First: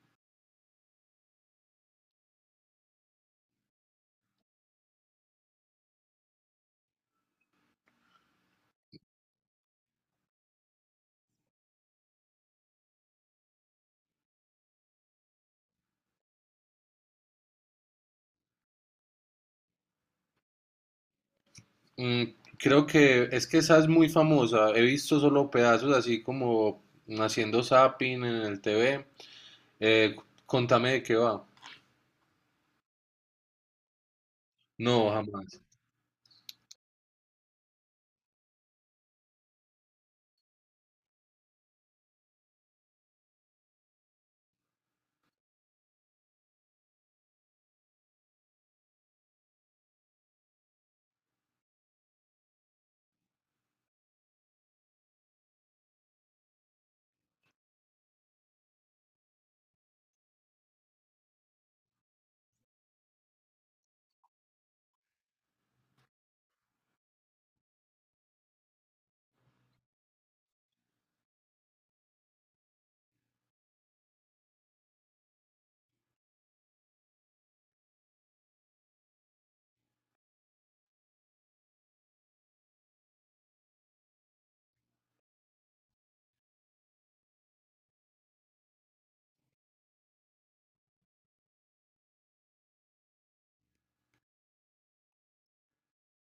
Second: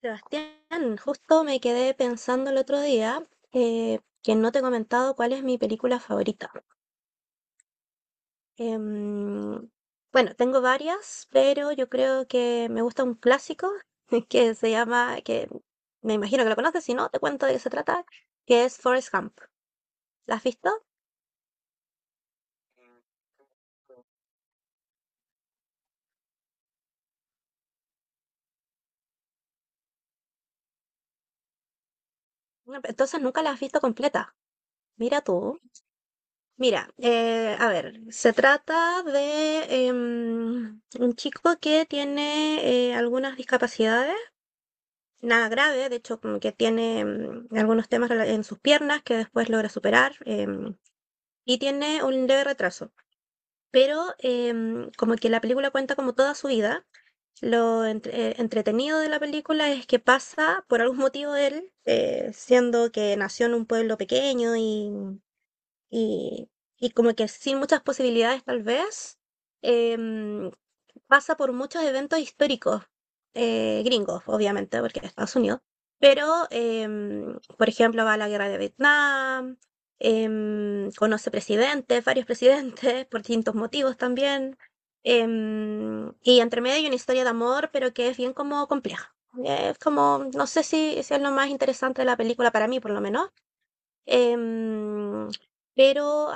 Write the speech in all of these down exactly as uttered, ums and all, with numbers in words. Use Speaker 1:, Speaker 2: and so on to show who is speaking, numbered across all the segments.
Speaker 1: Sebastián, justo me quedé pensando el otro día eh, que no te he comentado cuál es mi película favorita. Em, bueno, tengo varias, pero yo creo que me gusta un clásico que se llama, que me imagino que lo conoces, si no, te cuento de qué se trata, que es Forrest Gump. ¿La has visto?
Speaker 2: Mm, creo que es que esa es muy famosa. He visto solo pedazos así como haciendo zapping en el T V. Eh, contame de qué va.
Speaker 1: No, pero entonces nunca la has visto completa.
Speaker 2: No,
Speaker 1: Mira tú.
Speaker 2: jamás.
Speaker 1: Mira, eh, a ver, se trata de em, un chico que tiene eh, algunas discapacidades nada grave, de hecho como que tiene mm, algunos temas rela- en sus piernas que después logra superar, em, y tiene un leve retraso. Pero, em, como que la película cuenta como toda su vida, lo entre- eh, entretenido de la película es que pasa por algún motivo él, eh, siendo que nació en un pueblo pequeño y y, y como que sin muchas posibilidades tal vez, em, pasa por muchos eventos históricos, eh, gringos, obviamente, porque es Estados Unidos. Pero, em, por ejemplo, va a la guerra de Vietnam. Em, conoce presidentes, varios presidentes, por distintos motivos también. Em, y entre medio hay una historia de amor, pero que es bien como compleja. Es como, no sé si, si es lo más interesante de la película para mí, por lo menos. Em, pero,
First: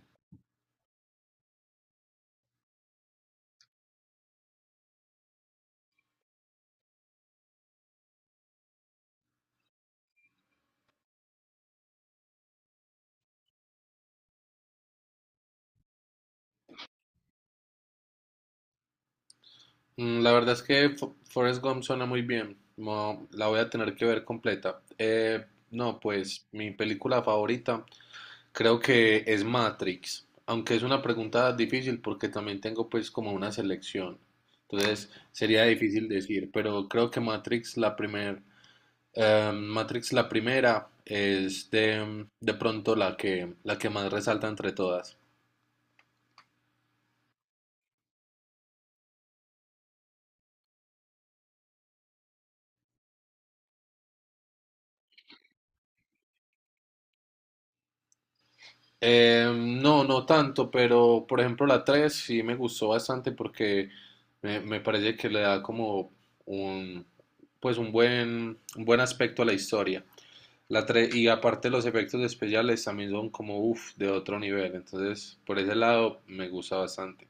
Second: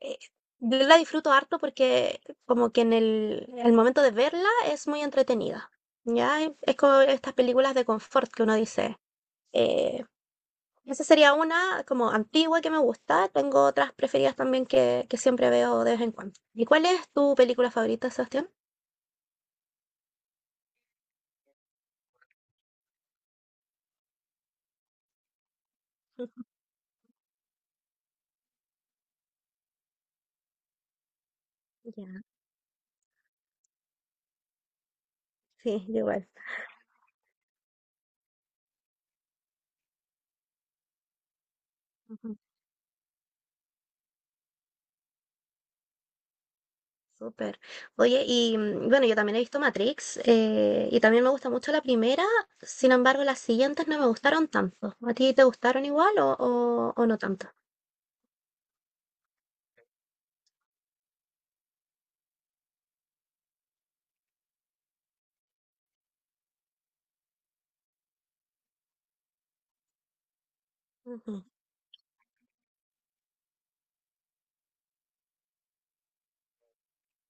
Speaker 1: eh, yo la disfruto harto porque como que en el, al momento de verla es muy entretenida, ¿ya? Es es como estas películas de confort que uno dice. eh, Esa sería una como antigua que me gusta. Tengo otras preferidas también que, que siempre veo de vez en cuando. ¿Y cuál es tu película favorita, Sebastián?
Speaker 2: Mm, la verdad es que Fo- Forrest Gump suena muy bien. No, la voy a tener que ver completa. Eh, no, pues mi película favorita creo que es Matrix. Aunque es una pregunta difícil
Speaker 1: Ya,
Speaker 2: porque también tengo pues como una selección. Entonces sería
Speaker 1: sí, yo
Speaker 2: difícil
Speaker 1: igual.
Speaker 2: decir, pero creo que Matrix la primera. Eh, Matrix, la primera, es de, de pronto la que, la que más resalta entre todas.
Speaker 1: Súper. Oye, y mm, bueno, yo también he visto Matrix, eh, y también me gusta mucho la primera, sin embargo, las siguientes no me gustaron tanto. ¿A ti te gustaron igual o, o, o no tanto?
Speaker 2: Eh, no, no tanto, pero por ejemplo la tres sí me gustó bastante porque me, me parece que le da como un, pues un buen, un buen aspecto a la historia. La tres y
Speaker 1: Ujú.
Speaker 2: aparte los efectos especiales también son como uff, de otro nivel. Entonces, por ese lado me gusta bastante.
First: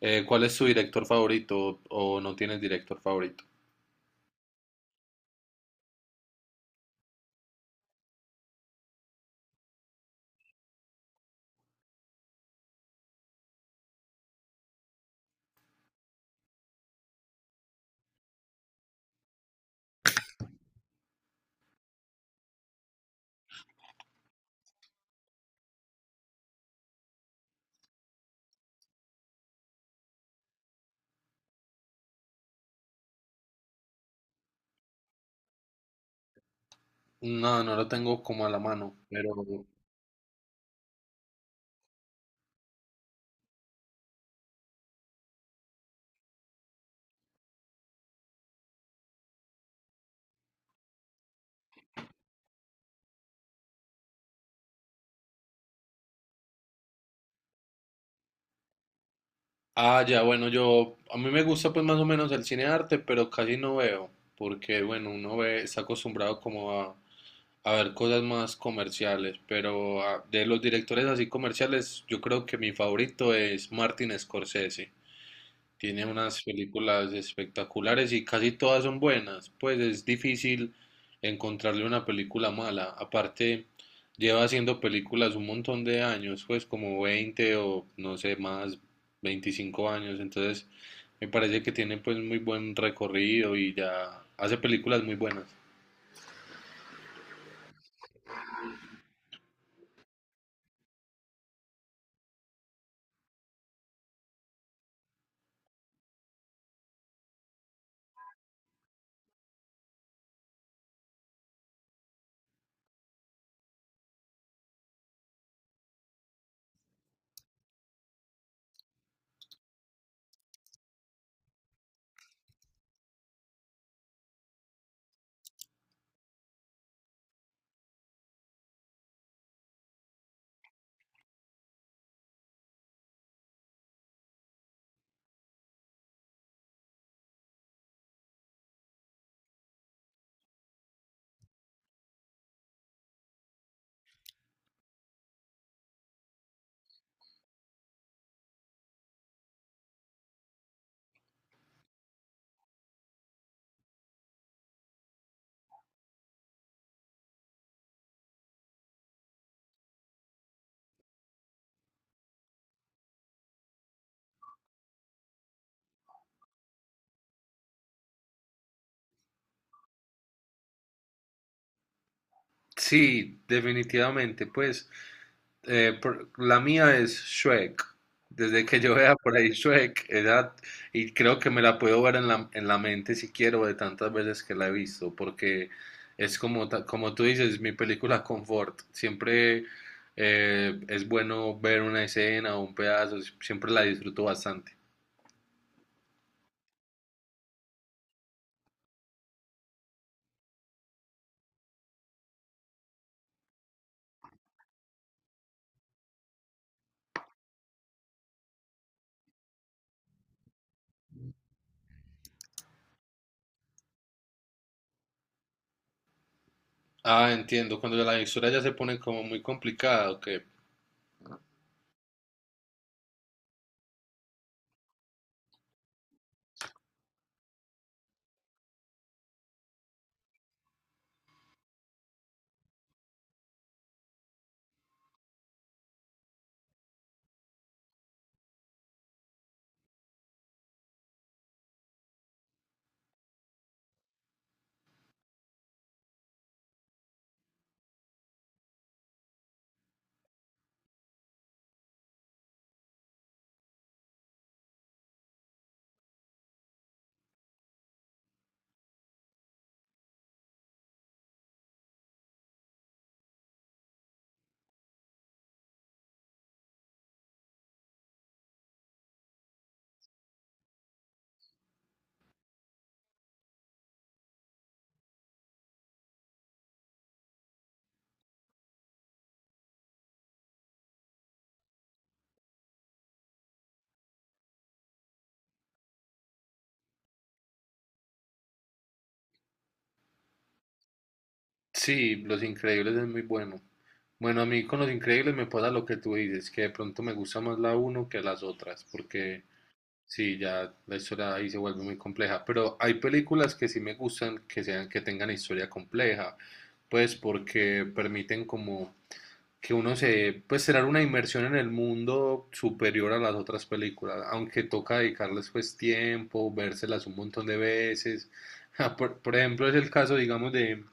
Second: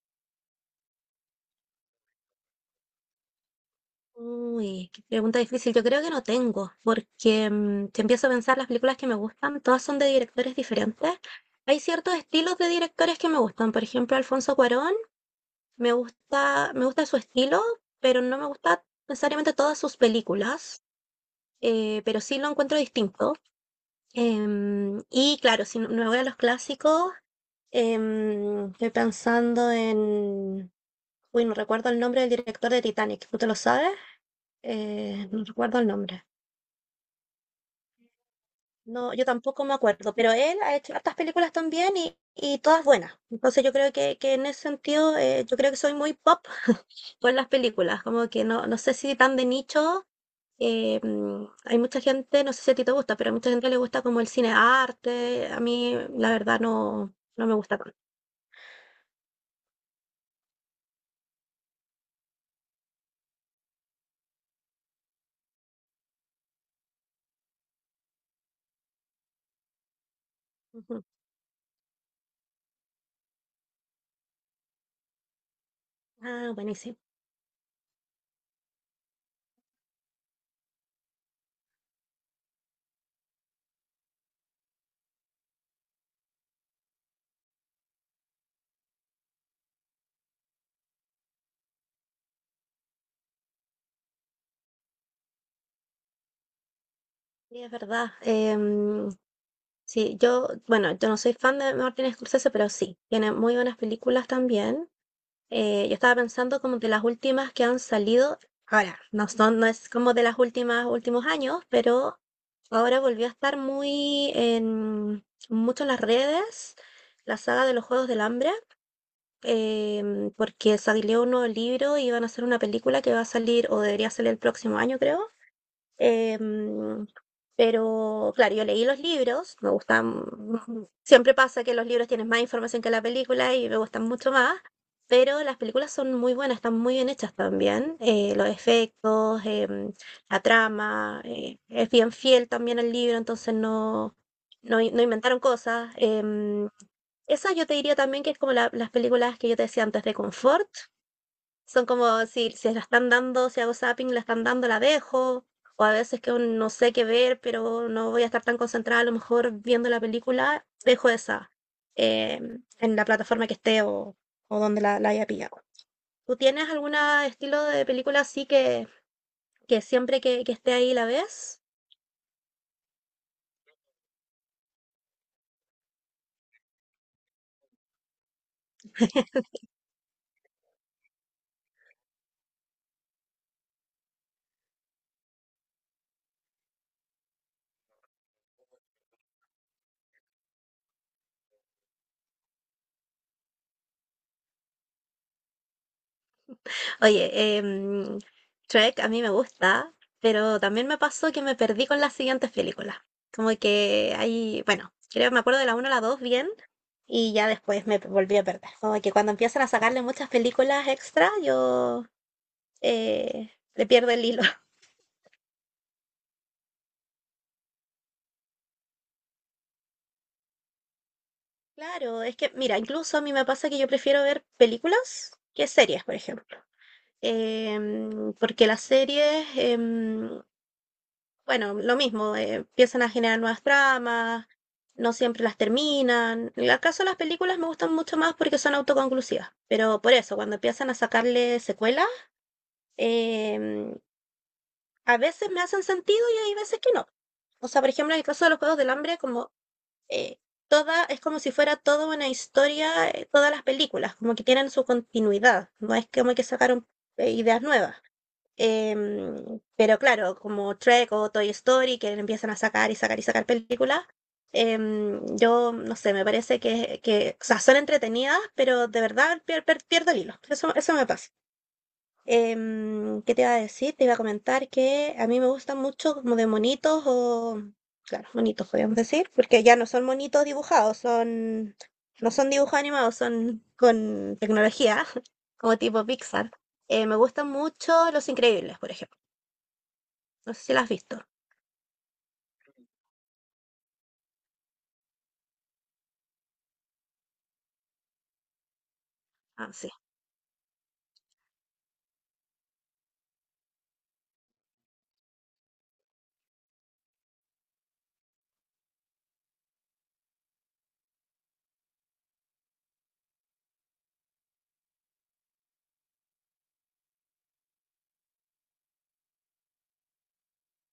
Speaker 2: Eh, ¿cuál es tu director favorito o no tienes director favorito?
Speaker 1: Uy, qué pregunta difícil. Yo creo que no tengo, porque mm, si empiezo a pensar las películas que me gustan, todas son de directores diferentes. Hay ciertos estilos de directores que me gustan. Por ejemplo, Alfonso Cuarón, me gusta, me gusta su estilo, pero no me gusta necesariamente todas sus películas, eh, pero sí lo encuentro distinto. Em, y claro, si no- me voy a los clásicos. Em, estoy pensando en... Uy, no recuerdo el nombre del director de Titanic. ¿Tú te lo sabes? Eh, no recuerdo el nombre.
Speaker 2: No, no lo tengo como a la mano,
Speaker 1: No, yo
Speaker 2: pero.
Speaker 1: tampoco me acuerdo, pero él ha hecho hartas películas también y, y todas buenas. Entonces yo creo que, que en ese sentido, eh, yo creo que soy muy pop por las películas, como que no, no sé si tan de nicho. Eh, mm, hay mucha gente, no sé si a ti te gusta, pero a mucha gente le gusta como el cine arte. A mí, la verdad, no, no me gusta tanto.
Speaker 2: Ah, ya, bueno, yo. A mí me gusta pues más o menos el cine de arte, pero casi no veo, porque bueno, uno ve, está acostumbrado como a, a ver cosas más comerciales, pero ah, de los
Speaker 1: Ujú.
Speaker 2: directores así comerciales, yo creo que mi favorito es Martin Scorsese. Tiene unas
Speaker 1: Ah, buenísimo.
Speaker 2: películas espectaculares y casi todas son buenas, pues es difícil encontrarle una película mala. Aparte, lleva haciendo películas un montón de años, pues como veinte o no sé más, veinticinco años. Entonces, me parece que tiene pues muy buen recorrido y ya hace películas muy buenas.
Speaker 1: Sí, es verdad. Em, sí, yo, bueno, yo no soy fan de Martin Scorsese, pero sí, tiene muy buenas películas también. Eh, yo estaba pensando como de las últimas que han salido. Ahora, no son, no es como de las últimas, últimos años, pero ahora volvió a estar muy en mucho en las redes la saga de los Juegos del Hambre, em, porque salió un nuevo libro y van a hacer una película que va a salir, o debería salir el próximo año, creo. Em, pero claro, yo leí los libros, me gustan. Siempre pasa que los libros tienen más información que la película y me gustan mucho más, pero las películas son muy buenas, están muy bien hechas también, eh, los efectos, em, la trama, eh, es bien fiel también al libro, entonces no, no, in- no inventaron cosas. Em, esa yo te diría también que es como la- las películas que yo te decía antes de confort, son como si si la están dando, si hago zapping, la están dando, la dejo, o a veces que un no sé qué ver, pero no voy a estar tan concentrada, a lo mejor viendo la película, dejo esa, em, en la plataforma que esté o, o donde la, la haya pillado. ¿Tú tienes algún estilo de película así que, que siempre que, que esté ahí la ves?
Speaker 2: Sí, definitivamente, pues. Eh, por- la mía es Shrek. Desde que yo vea por ahí Shrek, era- y creo que me la puedo ver en la, en la mente si quiero, de tantas veces que la he visto, porque es como, ta- como tú dices, mi película confort. Siempre eh, es bueno ver una escena o un pedazo, siempre la disfruto bastante.
Speaker 1: Oye, em, Shrek a mí me gusta, pero también me pasó que me perdí con las siguientes películas. Como que hay, bueno, creo me acuerdo de la una a la dos bien y ya después me volví a perder. Como que cuando empiezan a sacarle muchas películas extra, yo, eh, le pierdo el hilo.
Speaker 2: Ah, entiendo, cuando la historia ya se pone como muy complicada, ok.
Speaker 1: Claro, es que, mira, incluso a mí me pasa que yo prefiero ver películas que series, por ejemplo. Em, porque las series, em, bueno, lo mismo, eh, empiezan a generar nuevas tramas, no siempre las terminan. En el caso de las películas me gustan mucho más porque son autoconclusivas, pero por eso, cuando empiezan a sacarle secuelas, em, a veces me hacen sentido y hay veces que no. O sea, por ejemplo, en el caso de los Juegos del Hambre, como eh, toda, es como si fuera toda una historia, eh, todas las películas, como que tienen su continuidad, no es como que sacaron eh, ideas nuevas. Em, pero claro, como Trek o Toy Story, que empiezan a sacar y sacar y sacar películas, em, yo no sé, me parece que, que, o sea, son entretenidas, pero de verdad pier- pier- pierdo el hilo. Eso, eso me pasa. Em, ¿qué te iba a decir? Te iba a comentar que a mí me gustan mucho como de monitos o, claro, monitos podríamos decir, porque ya no son monitos dibujados, son, no son dibujos animados, son con tecnología, como tipo Pixar. Eh, me gustan mucho Los Increíbles, por ejemplo. No sé si la has visto.
Speaker 2: Sí, Los Increíbles es muy bueno. Bueno, a mí con Los Increíbles me pasa lo que tú dices, que de pronto me gusta más la uno que las otras, porque
Speaker 1: Ah, sí.
Speaker 2: sí, ya la historia ahí se vuelve muy compleja. Pero hay películas que sí me gustan que sean, que tengan historia compleja, pues porque permiten como que uno se, pues será una inmersión en el mundo superior a las otras películas, aunque toca dedicarles pues tiempo, vérselas un montón de veces. Por, por ejemplo, es el caso, digamos, de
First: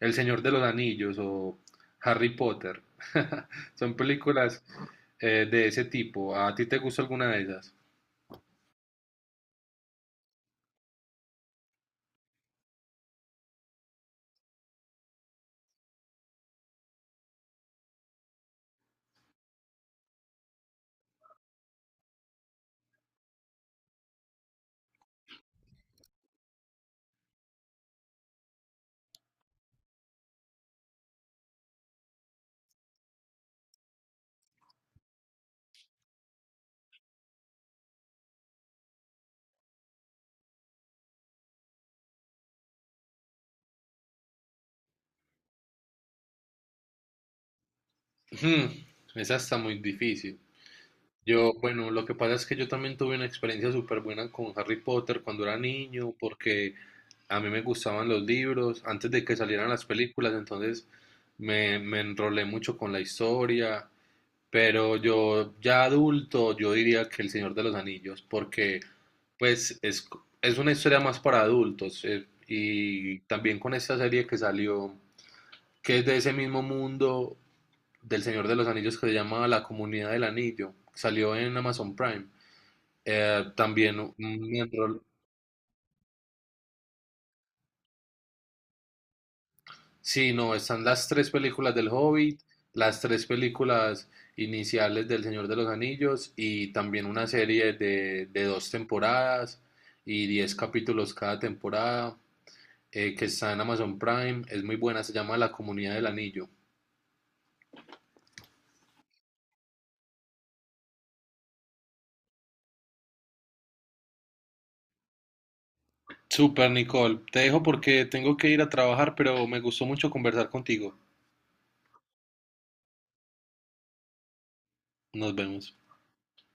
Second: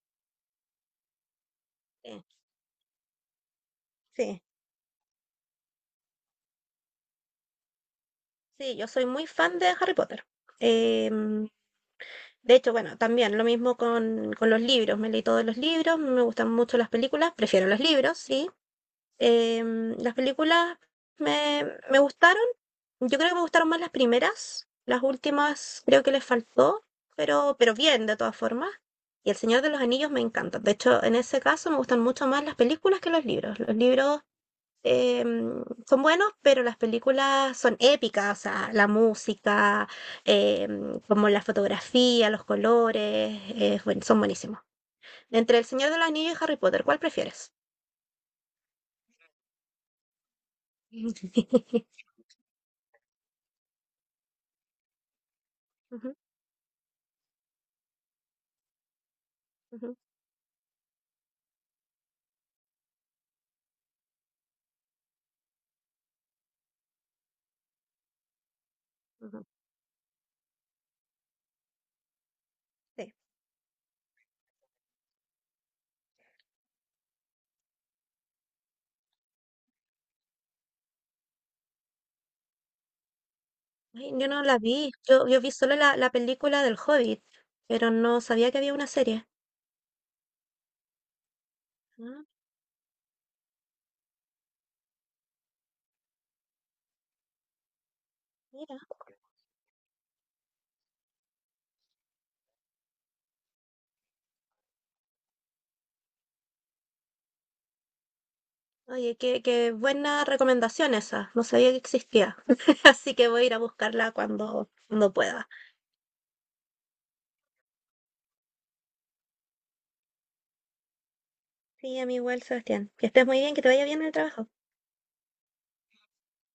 Speaker 2: el Señor de los Anillos o
Speaker 1: Sí,
Speaker 2: Harry Potter. Son
Speaker 1: sí,
Speaker 2: películas eh, de ese tipo. ¿A ti te gusta alguna de esas?
Speaker 1: sí, yo soy muy fan de Harry Potter. Em, de hecho, bueno, también lo mismo con, con los libros. Me leí todos los libros, me gustan mucho las películas, prefiero los libros, sí. Em, las películas me, me gustaron. Yo creo que me gustaron más las primeras. Las últimas creo que les faltó, pero, pero bien, de todas formas. Y El Señor de los Anillos me encanta. De hecho, en ese caso me gustan mucho más las películas que los libros. Los libros, em, son buenos, pero las películas son épicas, o sea, la música, em, como la fotografía, los colores, eh, bueno, son buenísimos. Entre El Señor de los Anillos y Harry Potter, ¿cuál prefieres?
Speaker 2: Hmm, esa está muy difícil. Yo, bueno, lo que pasa es que yo también tuve una experiencia súper buena con Harry Potter cuando era niño,
Speaker 1: Ujú,
Speaker 2: porque a mí me gustaban los libros antes de que salieran las
Speaker 1: ujú,
Speaker 2: películas, entonces me, me enrolé mucho con la historia. Pero yo ya adulto, yo diría que El Señor de los Anillos, porque
Speaker 1: ujú,
Speaker 2: pues es, es una historia más para adultos. eh,
Speaker 1: sí.
Speaker 2: y también con esta serie que salió, que es de ese mismo mundo del Señor de los Anillos que se llama La Comunidad del Anillo, salió en Amazon Prime. eh, también
Speaker 1: Ay, yo no la
Speaker 2: me
Speaker 1: vi,
Speaker 2: enrolé.
Speaker 1: yo, yo vi solo la, la película del Hobbit, pero no sabía que había una serie.
Speaker 2: Sí, no, están las tres películas del
Speaker 1: Ah,
Speaker 2: Hobbit, las tres películas iniciales del Señor de los Anillos y también una serie de, de dos
Speaker 1: mira.
Speaker 2: temporadas y diez capítulos cada temporada eh, que está en Amazon Prime. Es muy buena, se llama La Comunidad del Anillo.
Speaker 1: Oye, qué, qué buena recomendación esa, no sabía que existía, así que voy a ir a buscarla cuando, cuando pueda.
Speaker 2: Super, Nicole. Te dejo porque tengo que ir a trabajar, pero me gustó mucho conversar contigo.
Speaker 1: Sí, a mí igual, Sebastián. Que estés muy bien, que te vaya bien en el trabajo.
Speaker 2: Nos vemos.